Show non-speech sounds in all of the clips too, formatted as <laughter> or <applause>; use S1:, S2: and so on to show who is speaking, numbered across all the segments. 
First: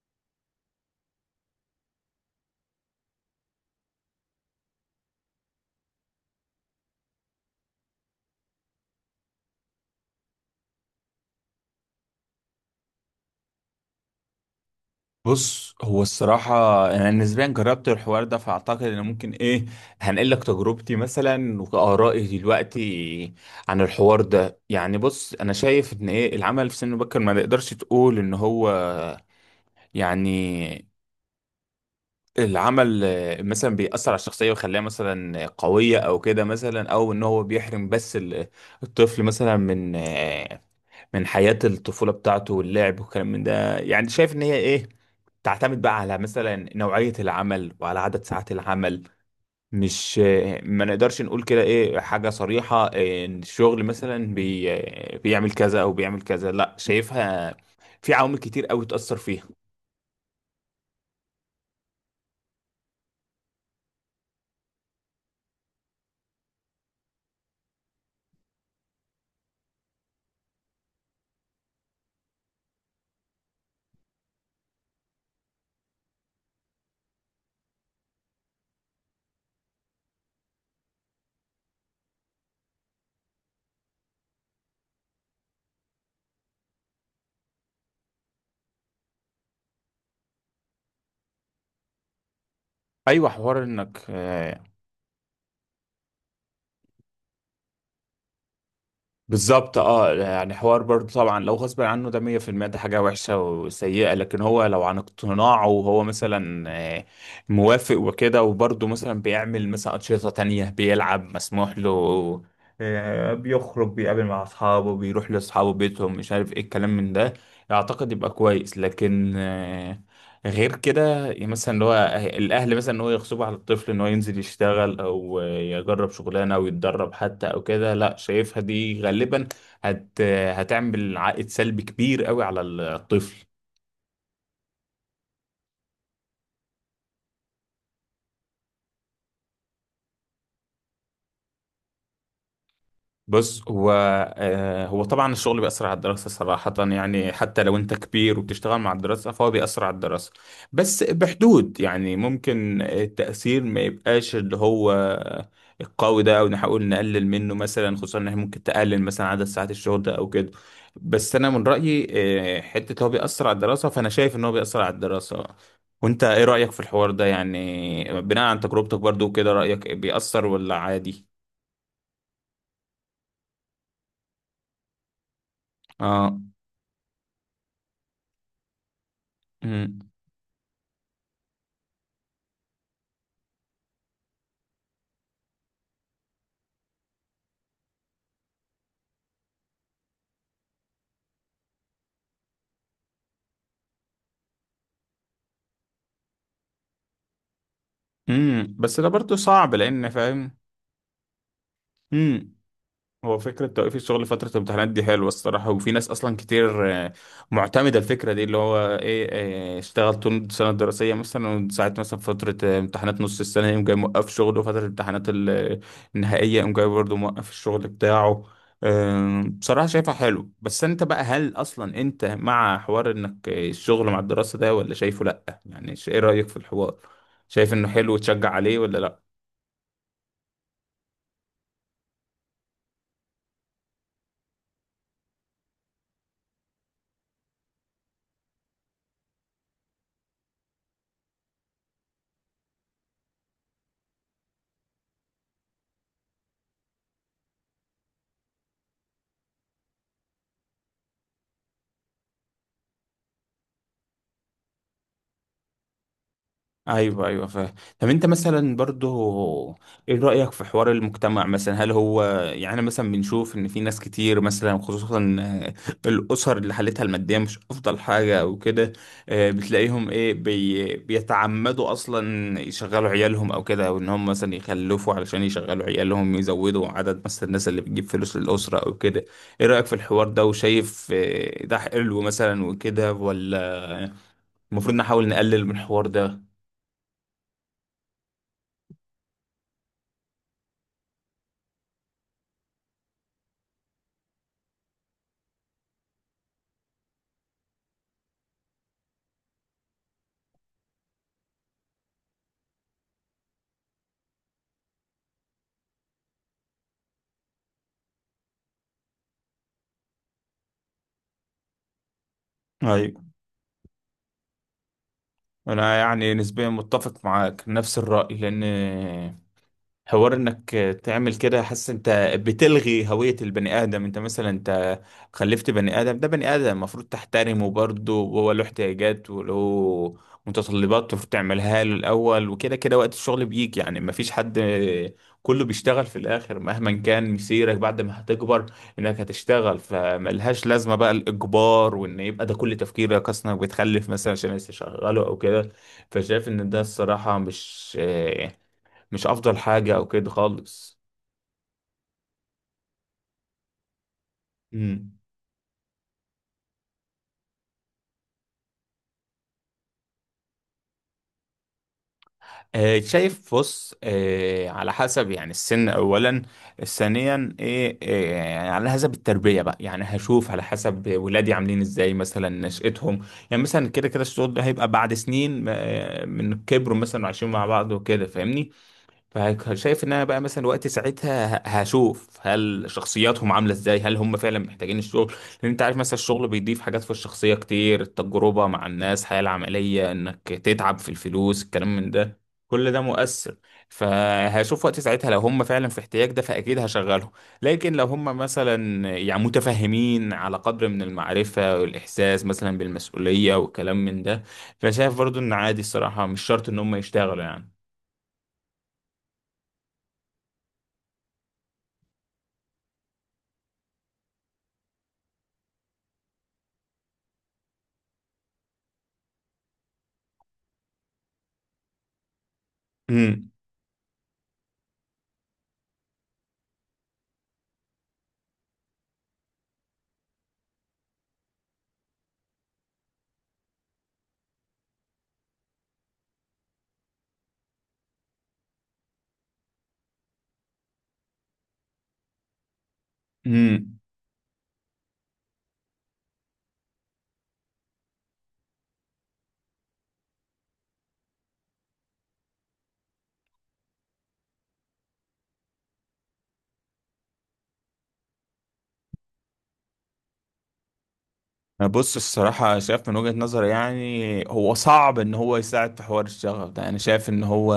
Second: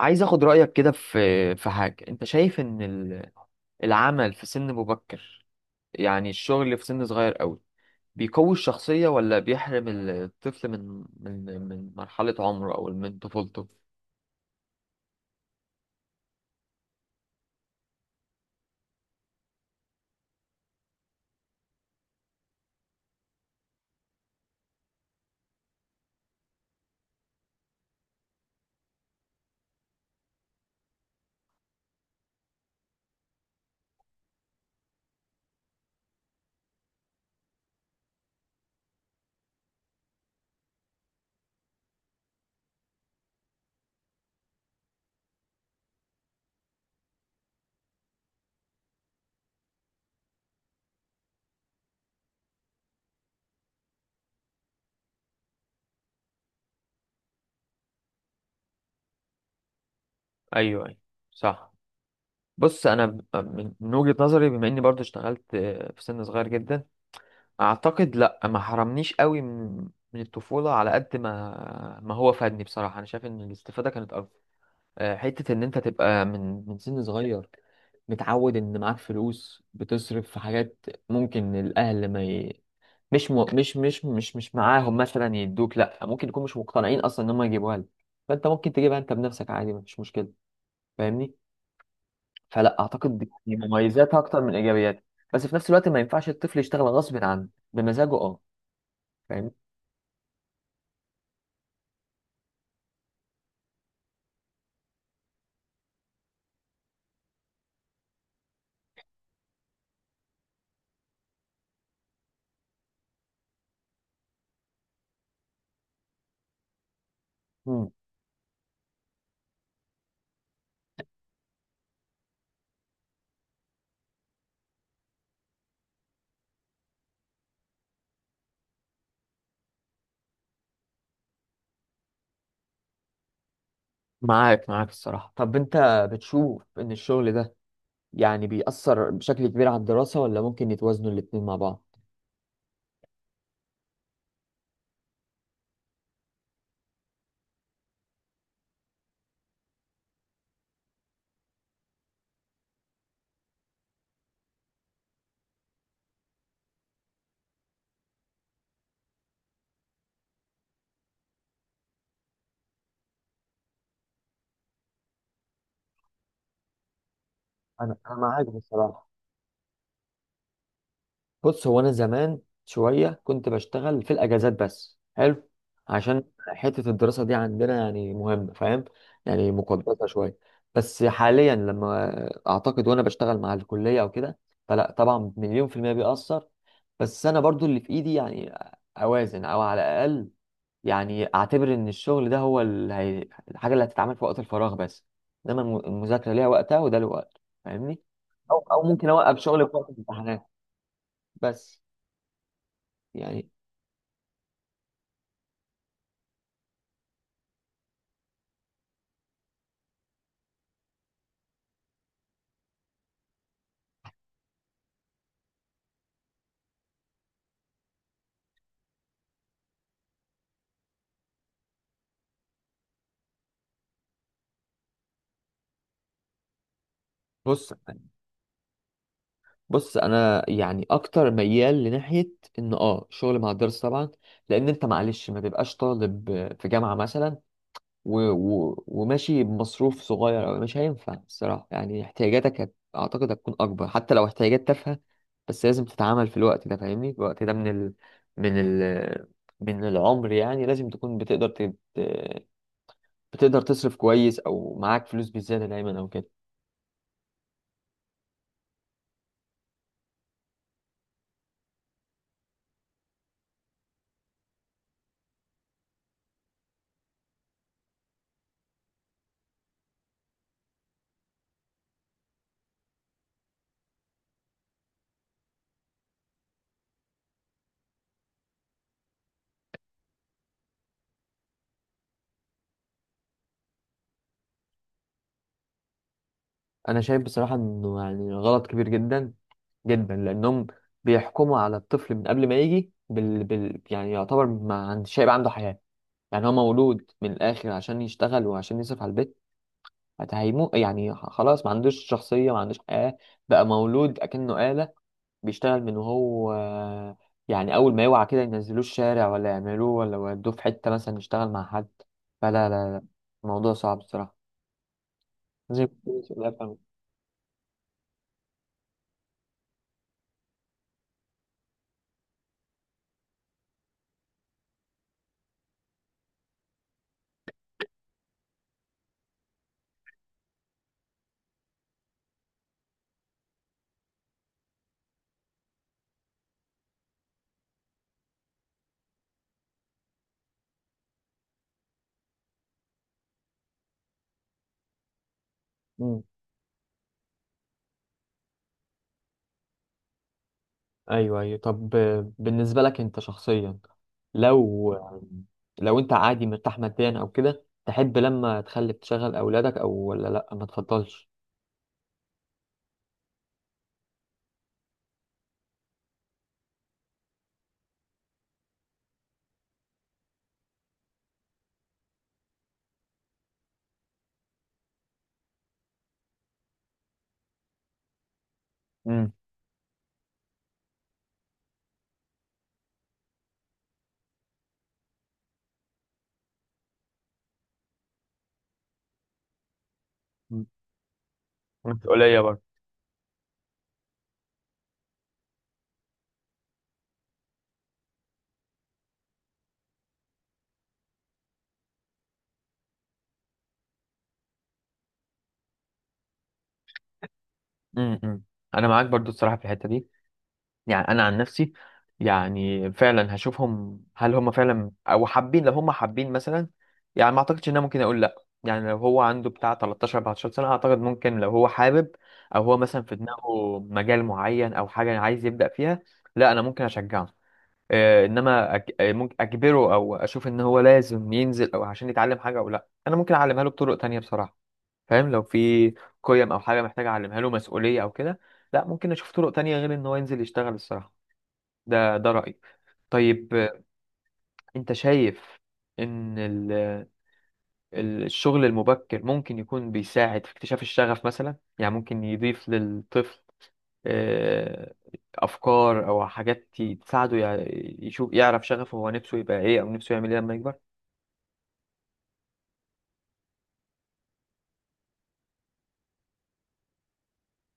S1: عايز اخد رأيك كده في حاجة، انت شايف ان العمل في سن مبكر، يعني الشغل في سن صغير قوي بيقوي الشخصية، ولا بيحرم الطفل من مرحلة عمره او من طفولته؟
S2: بص، هو الصراحة أنا نسبيا جربت الحوار ده فأعتقد إن ممكن إيه هنقل لك تجربتي مثلا وآرائي دلوقتي عن الحوار ده. يعني بص، أنا شايف إن إيه العمل في سن مبكر ما نقدرش تقول إن هو يعني العمل، مثلا بيأثر على الشخصية ويخليها مثلا قوية أو كده، مثلا، أو إن هو بيحرم، بس الطفل مثلا من حياة الطفولة بتاعته واللعب والكلام من ده. يعني شايف ان هي ايه، تعتمد بقى على مثلا نوعية العمل وعلى عدد ساعات العمل. مش ما نقدرش نقول كده ايه حاجة صريحة إيه، ان الشغل مثلا بيعمل كذا او بيعمل كذا، لا شايفها في عوامل كتير قوي تأثر فيها.
S1: ايوه ايوه، صح. بص انا من من وجهة نظري، بما اني برضو اشتغلت في سن صغير جدا، اعتقد لا، ما حرمنيش قوي من الطفولة، على قد ما هو فادني. بصراحة انا شايف ان الاستفادة كانت اكبر، حتة إن أنت تبقى من سن صغير متعود إن معاك فلوس بتصرف في حاجات، ممكن الأهل ما ي... مش م... مش مش مش مش معاهم مثلا يدوك، لأ ممكن يكون مش مقتنعين أصلا إن هم يجيبوها لك، فأنت ممكن تجيبها أنت بنفسك عادي، مفيش مشكلة. فاهمني؟ فلأ، أعتقد
S2: ايوه،
S1: دي
S2: حوار انك
S1: مميزاتها أكتر من إيجابياتها. بس في نفس الوقت ما ينفعش الطفل يشتغل غصب عنه، بمزاجه فاهمني؟
S2: بالظبط. اه يعني حوار برضه طبعا، لو غصب عنه ده 100%، ده حاجة وحشة وسيئة، لكن هو لو عن اقتناعه وهو مثلا آه، موافق وكده وبرضه مثلا بيعمل مثلا أنشطة تانية، بيلعب، مسموح له، بيخرج، بيقابل مع أصحابه، بيروح لأصحابه، بيتهم، مش عارف ايه الكلام من ده،
S1: مم.
S2: أعتقد يبقى كويس. لكن غير كده بقى مثلا اللي هو، الاهل مثلا ان هو يغصبوا على الطفل ان هو ينزل يشتغل او يجرب شغلانه او يتدرب حتى او كده، لا شايفها دي غالبا هت هتعمل عائد سلبي كبير قوي على الطفل.
S1: معاك معاك الصراحة. طب أنت بتشوف إن الشغل ده يعني بيأثر بشكل كبير على الدراسة، ولا ممكن يتوازنوا الاتنين مع بعض؟
S2: بص هو، هو طبعا الشغل بيأثر على الدراسة صراحة. يعني حتى لو انت كبير وبتشتغل مع الدراسة فهو بيأثر على الدراسة، بس بحدود. يعني ممكن التأثير ما يبقاش اللي هو القوي ده او نحاول نقلل منه مثلا، خصوصا ان احنا ممكن تقلل مثلا عدد ساعات الشغل ده او كده. بس انا من رأيي، حتة هو بيأثر على الدراسة فانا شايف ان هو بيأثر على الدراسة. وانت ايه رأيك في الحوار ده؟
S1: انا
S2: يعني بناء
S1: معاك
S2: عن تجربتك
S1: بصراحه.
S2: برضو كده، رأيك بيأثر ولا عادي؟
S1: بص هو انا زمان شويه كنت بشتغل في الاجازات، بس حلو عشان
S2: اه.
S1: حته الدراسه دي عندنا يعني مهمه، فاهم؟ يعني
S2: مم.
S1: مقدسه شويه. بس حاليا لما اعتقد وانا بشتغل مع الكليه او كده، فلا طبعا مليون في الميه بيأثر. بس انا برضو اللي في ايدي يعني اوازن، او على الاقل يعني اعتبر ان الشغل ده هو الحاجه اللي هتتعمل في وقت الفراغ بس، انما المذاكره ليها وقتها وده له وقت، فاهمني؟ او او
S2: بس ده
S1: ممكن
S2: برضه
S1: اوقف شغل
S2: صعب،
S1: في وقت
S2: لان
S1: الامتحانات
S2: فاهم.
S1: بس،
S2: امم هو
S1: يعني.
S2: فكره توقيف الشغل فتره الامتحانات دي حلوه الصراحه، وفي ناس اصلا كتير معتمده الفكره دي اللي هو ايه، اشتغل طول السنه الدراسيه مثلا وساعه مثلا فتره امتحانات نص السنه يقوم جاي موقف شغله، وفتره الامتحانات النهائيه يقوم جاي برضه موقف الشغل بتاعه. بصراحه شايفها حلو. بس انت بقى، هل اصلا انت مع حوار انك الشغل مع الدراسه ده، ولا شايفه لا؟ يعني ايه رايك في الحوار،
S1: بص
S2: شايف انه حلو وتشجع عليه ولا لا؟
S1: بص انا يعني اكتر ميال لناحيه ان شغل مع الدراسه طبعا، لان انت معلش ما تبقاش طالب في جامعه مثلا وماشي بمصروف صغير أوي، مش هينفع الصراحة، يعني احتياجاتك أعتقد هتكون أكبر، حتى لو احتياجات تافهة، بس لازم تتعامل في الوقت ده. فاهمني؟ في الوقت ده من ال... من العمر، يعني لازم تكون بتقدر بتقدر تصرف كويس أو معاك فلوس بزيادة دايما أو كده.
S2: ايوه، ايوه، فاهم. طب انت مثلا برضو، ايه رأيك في حوار المجتمع مثلا؟ هل هو يعني، أنا مثلا بنشوف ان في ناس كتير مثلا، خصوصا الاسر اللي حالتها المادية مش افضل حاجة او كده، بتلاقيهم ايه بيتعمدوا اصلا يشغلوا عيالهم او كده، او ان هم مثلا يخلفوا علشان يشغلوا عيالهم، يزودوا عدد مثلا الناس اللي بتجيب فلوس للأسرة او كده. ايه رأيك في الحوار ده؟ وشايف ده حلو مثلا وكده ولا المفروض نحاول نقلل من الحوار ده؟
S1: أنا شايف بصراحة إنه يعني غلط كبير جدا جدا، لأنهم بيحكموا على الطفل من قبل ما يجي يعني يعتبر ما عند... شايب عنده حياة. يعني هو مولود من الآخر عشان يشتغل وعشان يصرف على البيت، هيمو يعني خلاص، ما عندوش شخصية ما عندوش حياة، بقى مولود أكنه آلة بيشتغل من وهو يعني أول ما يوعى كده ينزلوه الشارع، ولا يعملوه، ولا يودوه في حتة مثلا يشتغل مع حد. فلا لا لا،
S2: ايوه،
S1: الموضوع صعب الصراحة. لازم يكون
S2: انا
S1: في
S2: يعني
S1: مسؤولية
S2: نسبيا
S1: فعلا.
S2: متفق معاك نفس الرأي، لان حوار انك تعمل كده حاسس انت بتلغي هوية البني ادم. انت مثلا انت خلفت بني ادم، ده بني ادم المفروض تحترمه برضه، وهو له احتياجات وله متطلبات المفروض تعملها له الاول وكده كده. وقت الشغل بيجي يعني، مفيش حد، كله بيشتغل في الاخر مهما كان مسيرك بعد ما هتكبر انك هتشتغل، فملهاش لازمة بقى الاجبار، وان يبقى ده كل تفكيرك اصلا بتخلف مثلا عشان لسه شغاله او كده.
S1: <laughs> مم.
S2: فشايف ان ده الصراحة مش افضل حاجة او كده خالص.
S1: أيوه أيوه. طب بالنسبة لك أنت شخصيا، لو
S2: امم.
S1: لو أنت عادي مرتاح ماديا أو كده، تحب لما تخلف تشغل أولادك، أو ولا لأ ما تفضلش؟
S2: شايف بص، على حسب يعني السن اولا، ثانيا ايه، يعني على حسب التربيه بقى. يعني هشوف على حسب ولادي عاملين ازاي، مثلا نشأتهم. يعني مثلا كده كده الشغل ده هيبقى بعد سنين من كبروا مثلا وعايشين مع بعض وكده فاهمني.
S1: مم.
S2: فشايف ان انا بقى مثلا وقت ساعتها هشوف هل شخصياتهم عامله ازاي، هل هم فعلا محتاجين الشغل، لان انت عارف مثلا الشغل بيضيف حاجات في الشخصيه كتير، التجربه مع الناس، الحياه العمليه، انك تتعب في الفلوس، الكلام من
S1: مسؤولية
S2: ده.
S1: برضه.
S2: كل ده مؤثر. فهشوف وقت ساعتها لو هم فعلا في احتياج ده فاكيد هشغلهم، لكن لو هم مثلا يعني متفهمين على قدر من المعرفه والاحساس مثلا بالمسؤوليه والكلام من ده، فشايف برضو ان عادي الصراحه، مش شرط ان هم يشتغلوا يعني.
S1: امم، انا معاك برضو الصراحه في الحته دي. يعني انا عن نفسي يعني فعلا هشوفهم، هل هم فعلا او حابين، لو هم حابين مثلا يعني ما اعتقدش ان انا ممكن اقول لا. يعني لو هو عنده بتاع 13 14 سنه، اعتقد ممكن لو هو حابب او هو مثلا في دماغه مجال معين او حاجه عايز يبدا فيها، لا انا ممكن اشجعه. انما ممكن اجبره او اشوف ان هو لازم ينزل او عشان يتعلم حاجه، او لا انا ممكن اعلمها له بطرق تانية بصراحه. فاهم؟ لو في قيم او حاجه محتاج اعلمها له، مسؤوليه او كده، لا ممكن اشوف طرق تانية غير ان هو ينزل يشتغل الصراحه. ده رايي. طيب
S2: امم
S1: انت شايف ان الشغل المبكر ممكن يكون بيساعد في اكتشاف الشغف مثلا؟ يعني ممكن يضيف للطفل آه، افكار او حاجات تساعده يشوف يعرف شغفه هو نفسه يبقى ايه، او نفسه يعمل ايه لما يكبر.
S2: بص الصراحة، شايف من وجهة نظري، يعني هو صعب ان هو يساعد في حوار الشغف ده. انا شايف ان هو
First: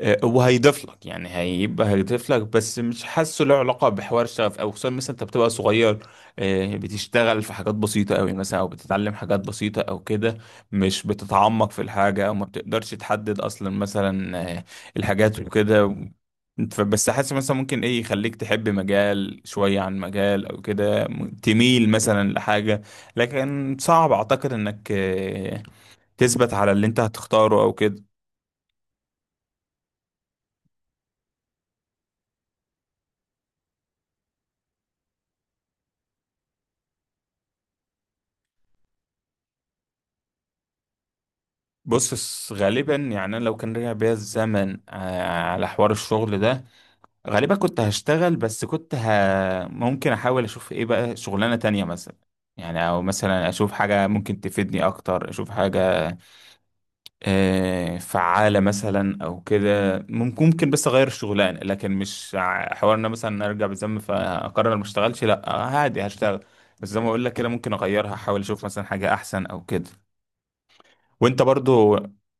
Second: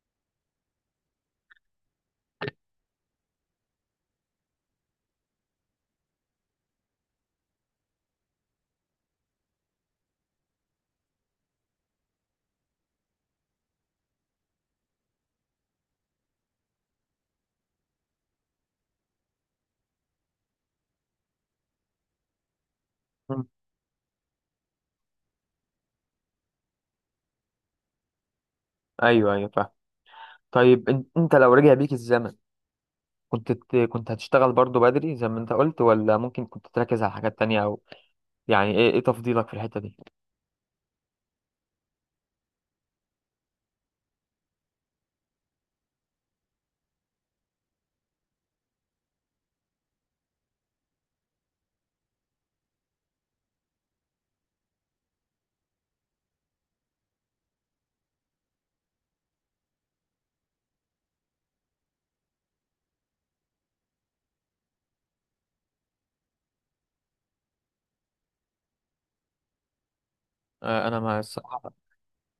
S2: وهيضيف لك يعني، هيبقى هيضيف لك، بس مش حاسه له علاقه بحوار الشغف. او خصوصا مثلا انت بتبقى صغير، بتشتغل في حاجات بسيطه قوي مثلا، او بتتعلم حاجات بسيطه او كده، مش بتتعمق في الحاجه، او ما بتقدرش تحدد اصلا مثلا الحاجات وكده. بس حاسس مثلا ممكن ايه يخليك تحب مجال شويه عن مجال او كده، تميل مثلا لحاجه،
S1: مم.
S2: لكن صعب اعتقد انك تثبت على اللي انت هتختاره او كده.
S1: ايوه ايوه فاهم. طيب انت لو رجع بيك الزمن، كنت كنت هتشتغل برضو بدري زي ما انت قلت، ولا ممكن كنت تركز على حاجات تانية؟ او يعني ايه تفضيلك في الحتة دي؟
S2: بص غالبا يعني، انا لو كان رجع بيا الزمن على حوار الشغل ده، غالبا كنت هشتغل، بس كنت ممكن احاول اشوف ايه بقى شغلانة تانية مثلا. يعني، او مثلا اشوف حاجة ممكن تفيدني اكتر، اشوف حاجة فعالة مثلا او كده. ممكن بس اغير الشغلانة، لكن مش حوار ان أنا مثلا ارجع بالزمن فاقرر ما اشتغلش، لا عادي هشتغل. بس زي ما اقول لك كده ممكن اغيرها، احاول اشوف مثلا حاجة احسن او كده.
S1: انا ما
S2: وانت
S1: الصراحة،
S2: برضو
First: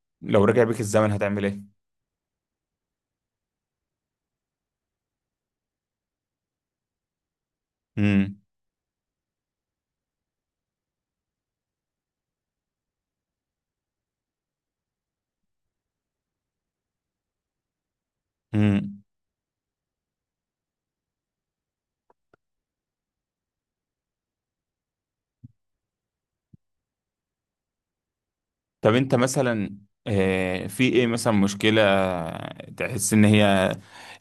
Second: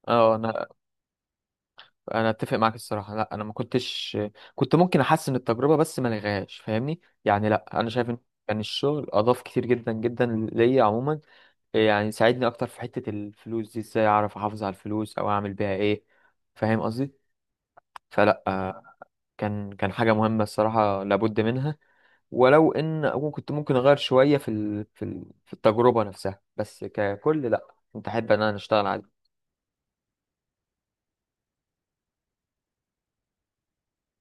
S1: اه
S2: لو رجع
S1: انا
S2: بيك الزمن هتعمل ايه؟
S1: انا اتفق معاك الصراحة. لا انا ما كنتش، كنت ممكن احسن التجربة بس ما الغاش، فاهمني؟ يعني لا انا شايف ان
S2: امم.
S1: كان الشغل اضاف كتير جدا جدا ليا عموما. يعني ساعدني اكتر في حتة الفلوس دي، ازاي اعرف احافظ على الفلوس او اعمل بيها ايه. فاهم قصدي؟ فلا،
S2: امم.
S1: كان حاجة مهمة الصراحة لابد منها. ولو ان اكون كنت ممكن اغير شويه في التجربه نفسها، بس ككل لا، كنت احب ان انا اشتغل
S2: طب
S1: عادي.
S2: انت مثلا في ايه مثلا مشكلة تحس ان هي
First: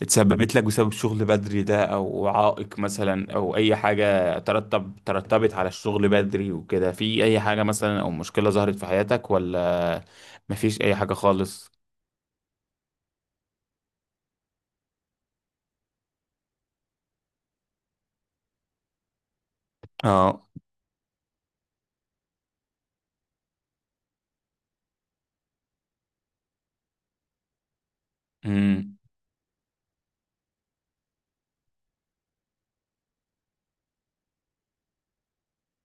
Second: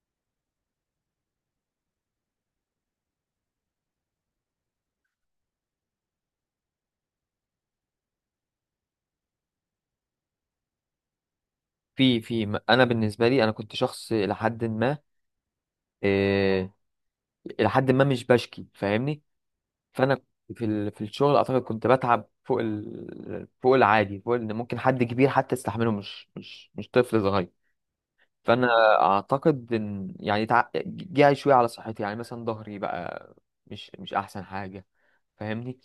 S2: اتسببت لك بسبب الشغل بدري ده، او عائق مثلا، او اي حاجة ترتبت على الشغل بدري وكده، في اي حاجة مثلا او مشكلة ظهرت في حياتك ولا مفيش اي حاجة خالص؟
S1: انا بالنسبه لي انا كنت شخص الى حد ما، إيه... الى حد ما مش بشكي، فاهمني؟ فانا كنت
S2: اه.
S1: في الشغل اعتقد كنت بتعب فوق العادي، فوق ان ممكن حد كبير حتى يستحمله، مش طفل صغير. فانا
S2: امم.
S1: اعتقد ان يعني جه شويه على صحتي، يعني مثلا ظهري بقى مش احسن حاجه. فاهمني؟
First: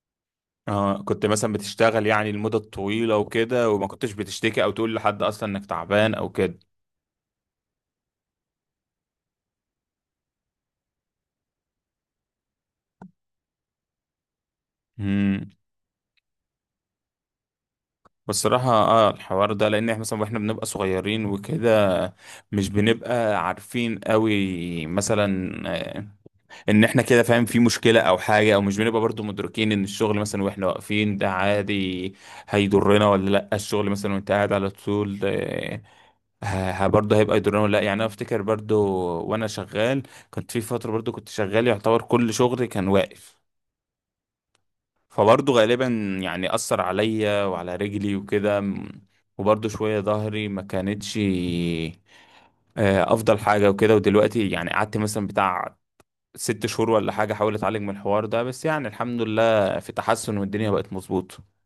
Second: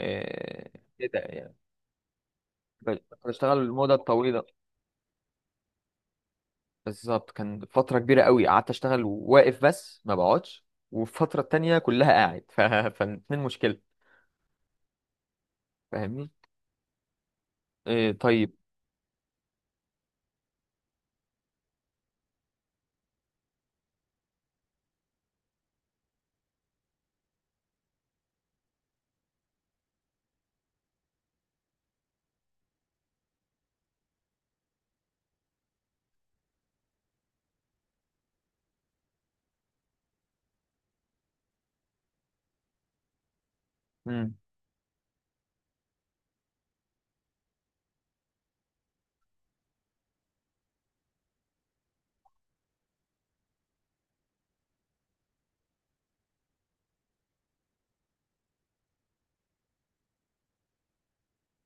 S1: آه،
S2: اه،
S1: كده
S2: كنت مثلا
S1: يعني
S2: بتشتغل يعني لمدة
S1: كنت
S2: طويلة
S1: بشتغل
S2: وكده، وما
S1: المدة
S2: كنتش
S1: الطويلة.
S2: بتشتكي او تقول لحد اصلا انك تعبان او كده؟
S1: بالظبط كان فترة كبيرة قوي قعدت اشتغل واقف بس ما بقعدش، والفترة التانية كلها قاعد <laughs> فالاتنين مشكلة.
S2: امم
S1: فاهمني؟ طيب.
S2: بصراحة الحوار ده، لان احنا مثلا واحنا بنبقى صغيرين وكده مش بنبقى عارفين قوي مثلا آه، ان احنا كده فاهم في مشكلة او حاجة، او مش بنبقى برضو مدركين ان الشغل مثلا واحنا واقفين ده عادي هيضرنا ولا لا، الشغل مثلا وانت قاعد على طول برضه هيبقى يضرنا ولا لا. يعني انا افتكر برضو، وانا شغال، كنت في فترة برضو كنت شغال يعتبر كل شغلي كان واقف،
S1: مم.
S2: فبرضه غالبا يعني أثر عليا وعلى رجلي وكده، وبرضه شوية ظهري ما كانتش أفضل حاجة وكده. ودلوقتي يعني قعدت مثلا بتاع 6 شهور ولا حاجة أحاول أتعالج من الحوار ده، بس يعني الحمد لله في تحسن والدنيا بقت مظبوطة.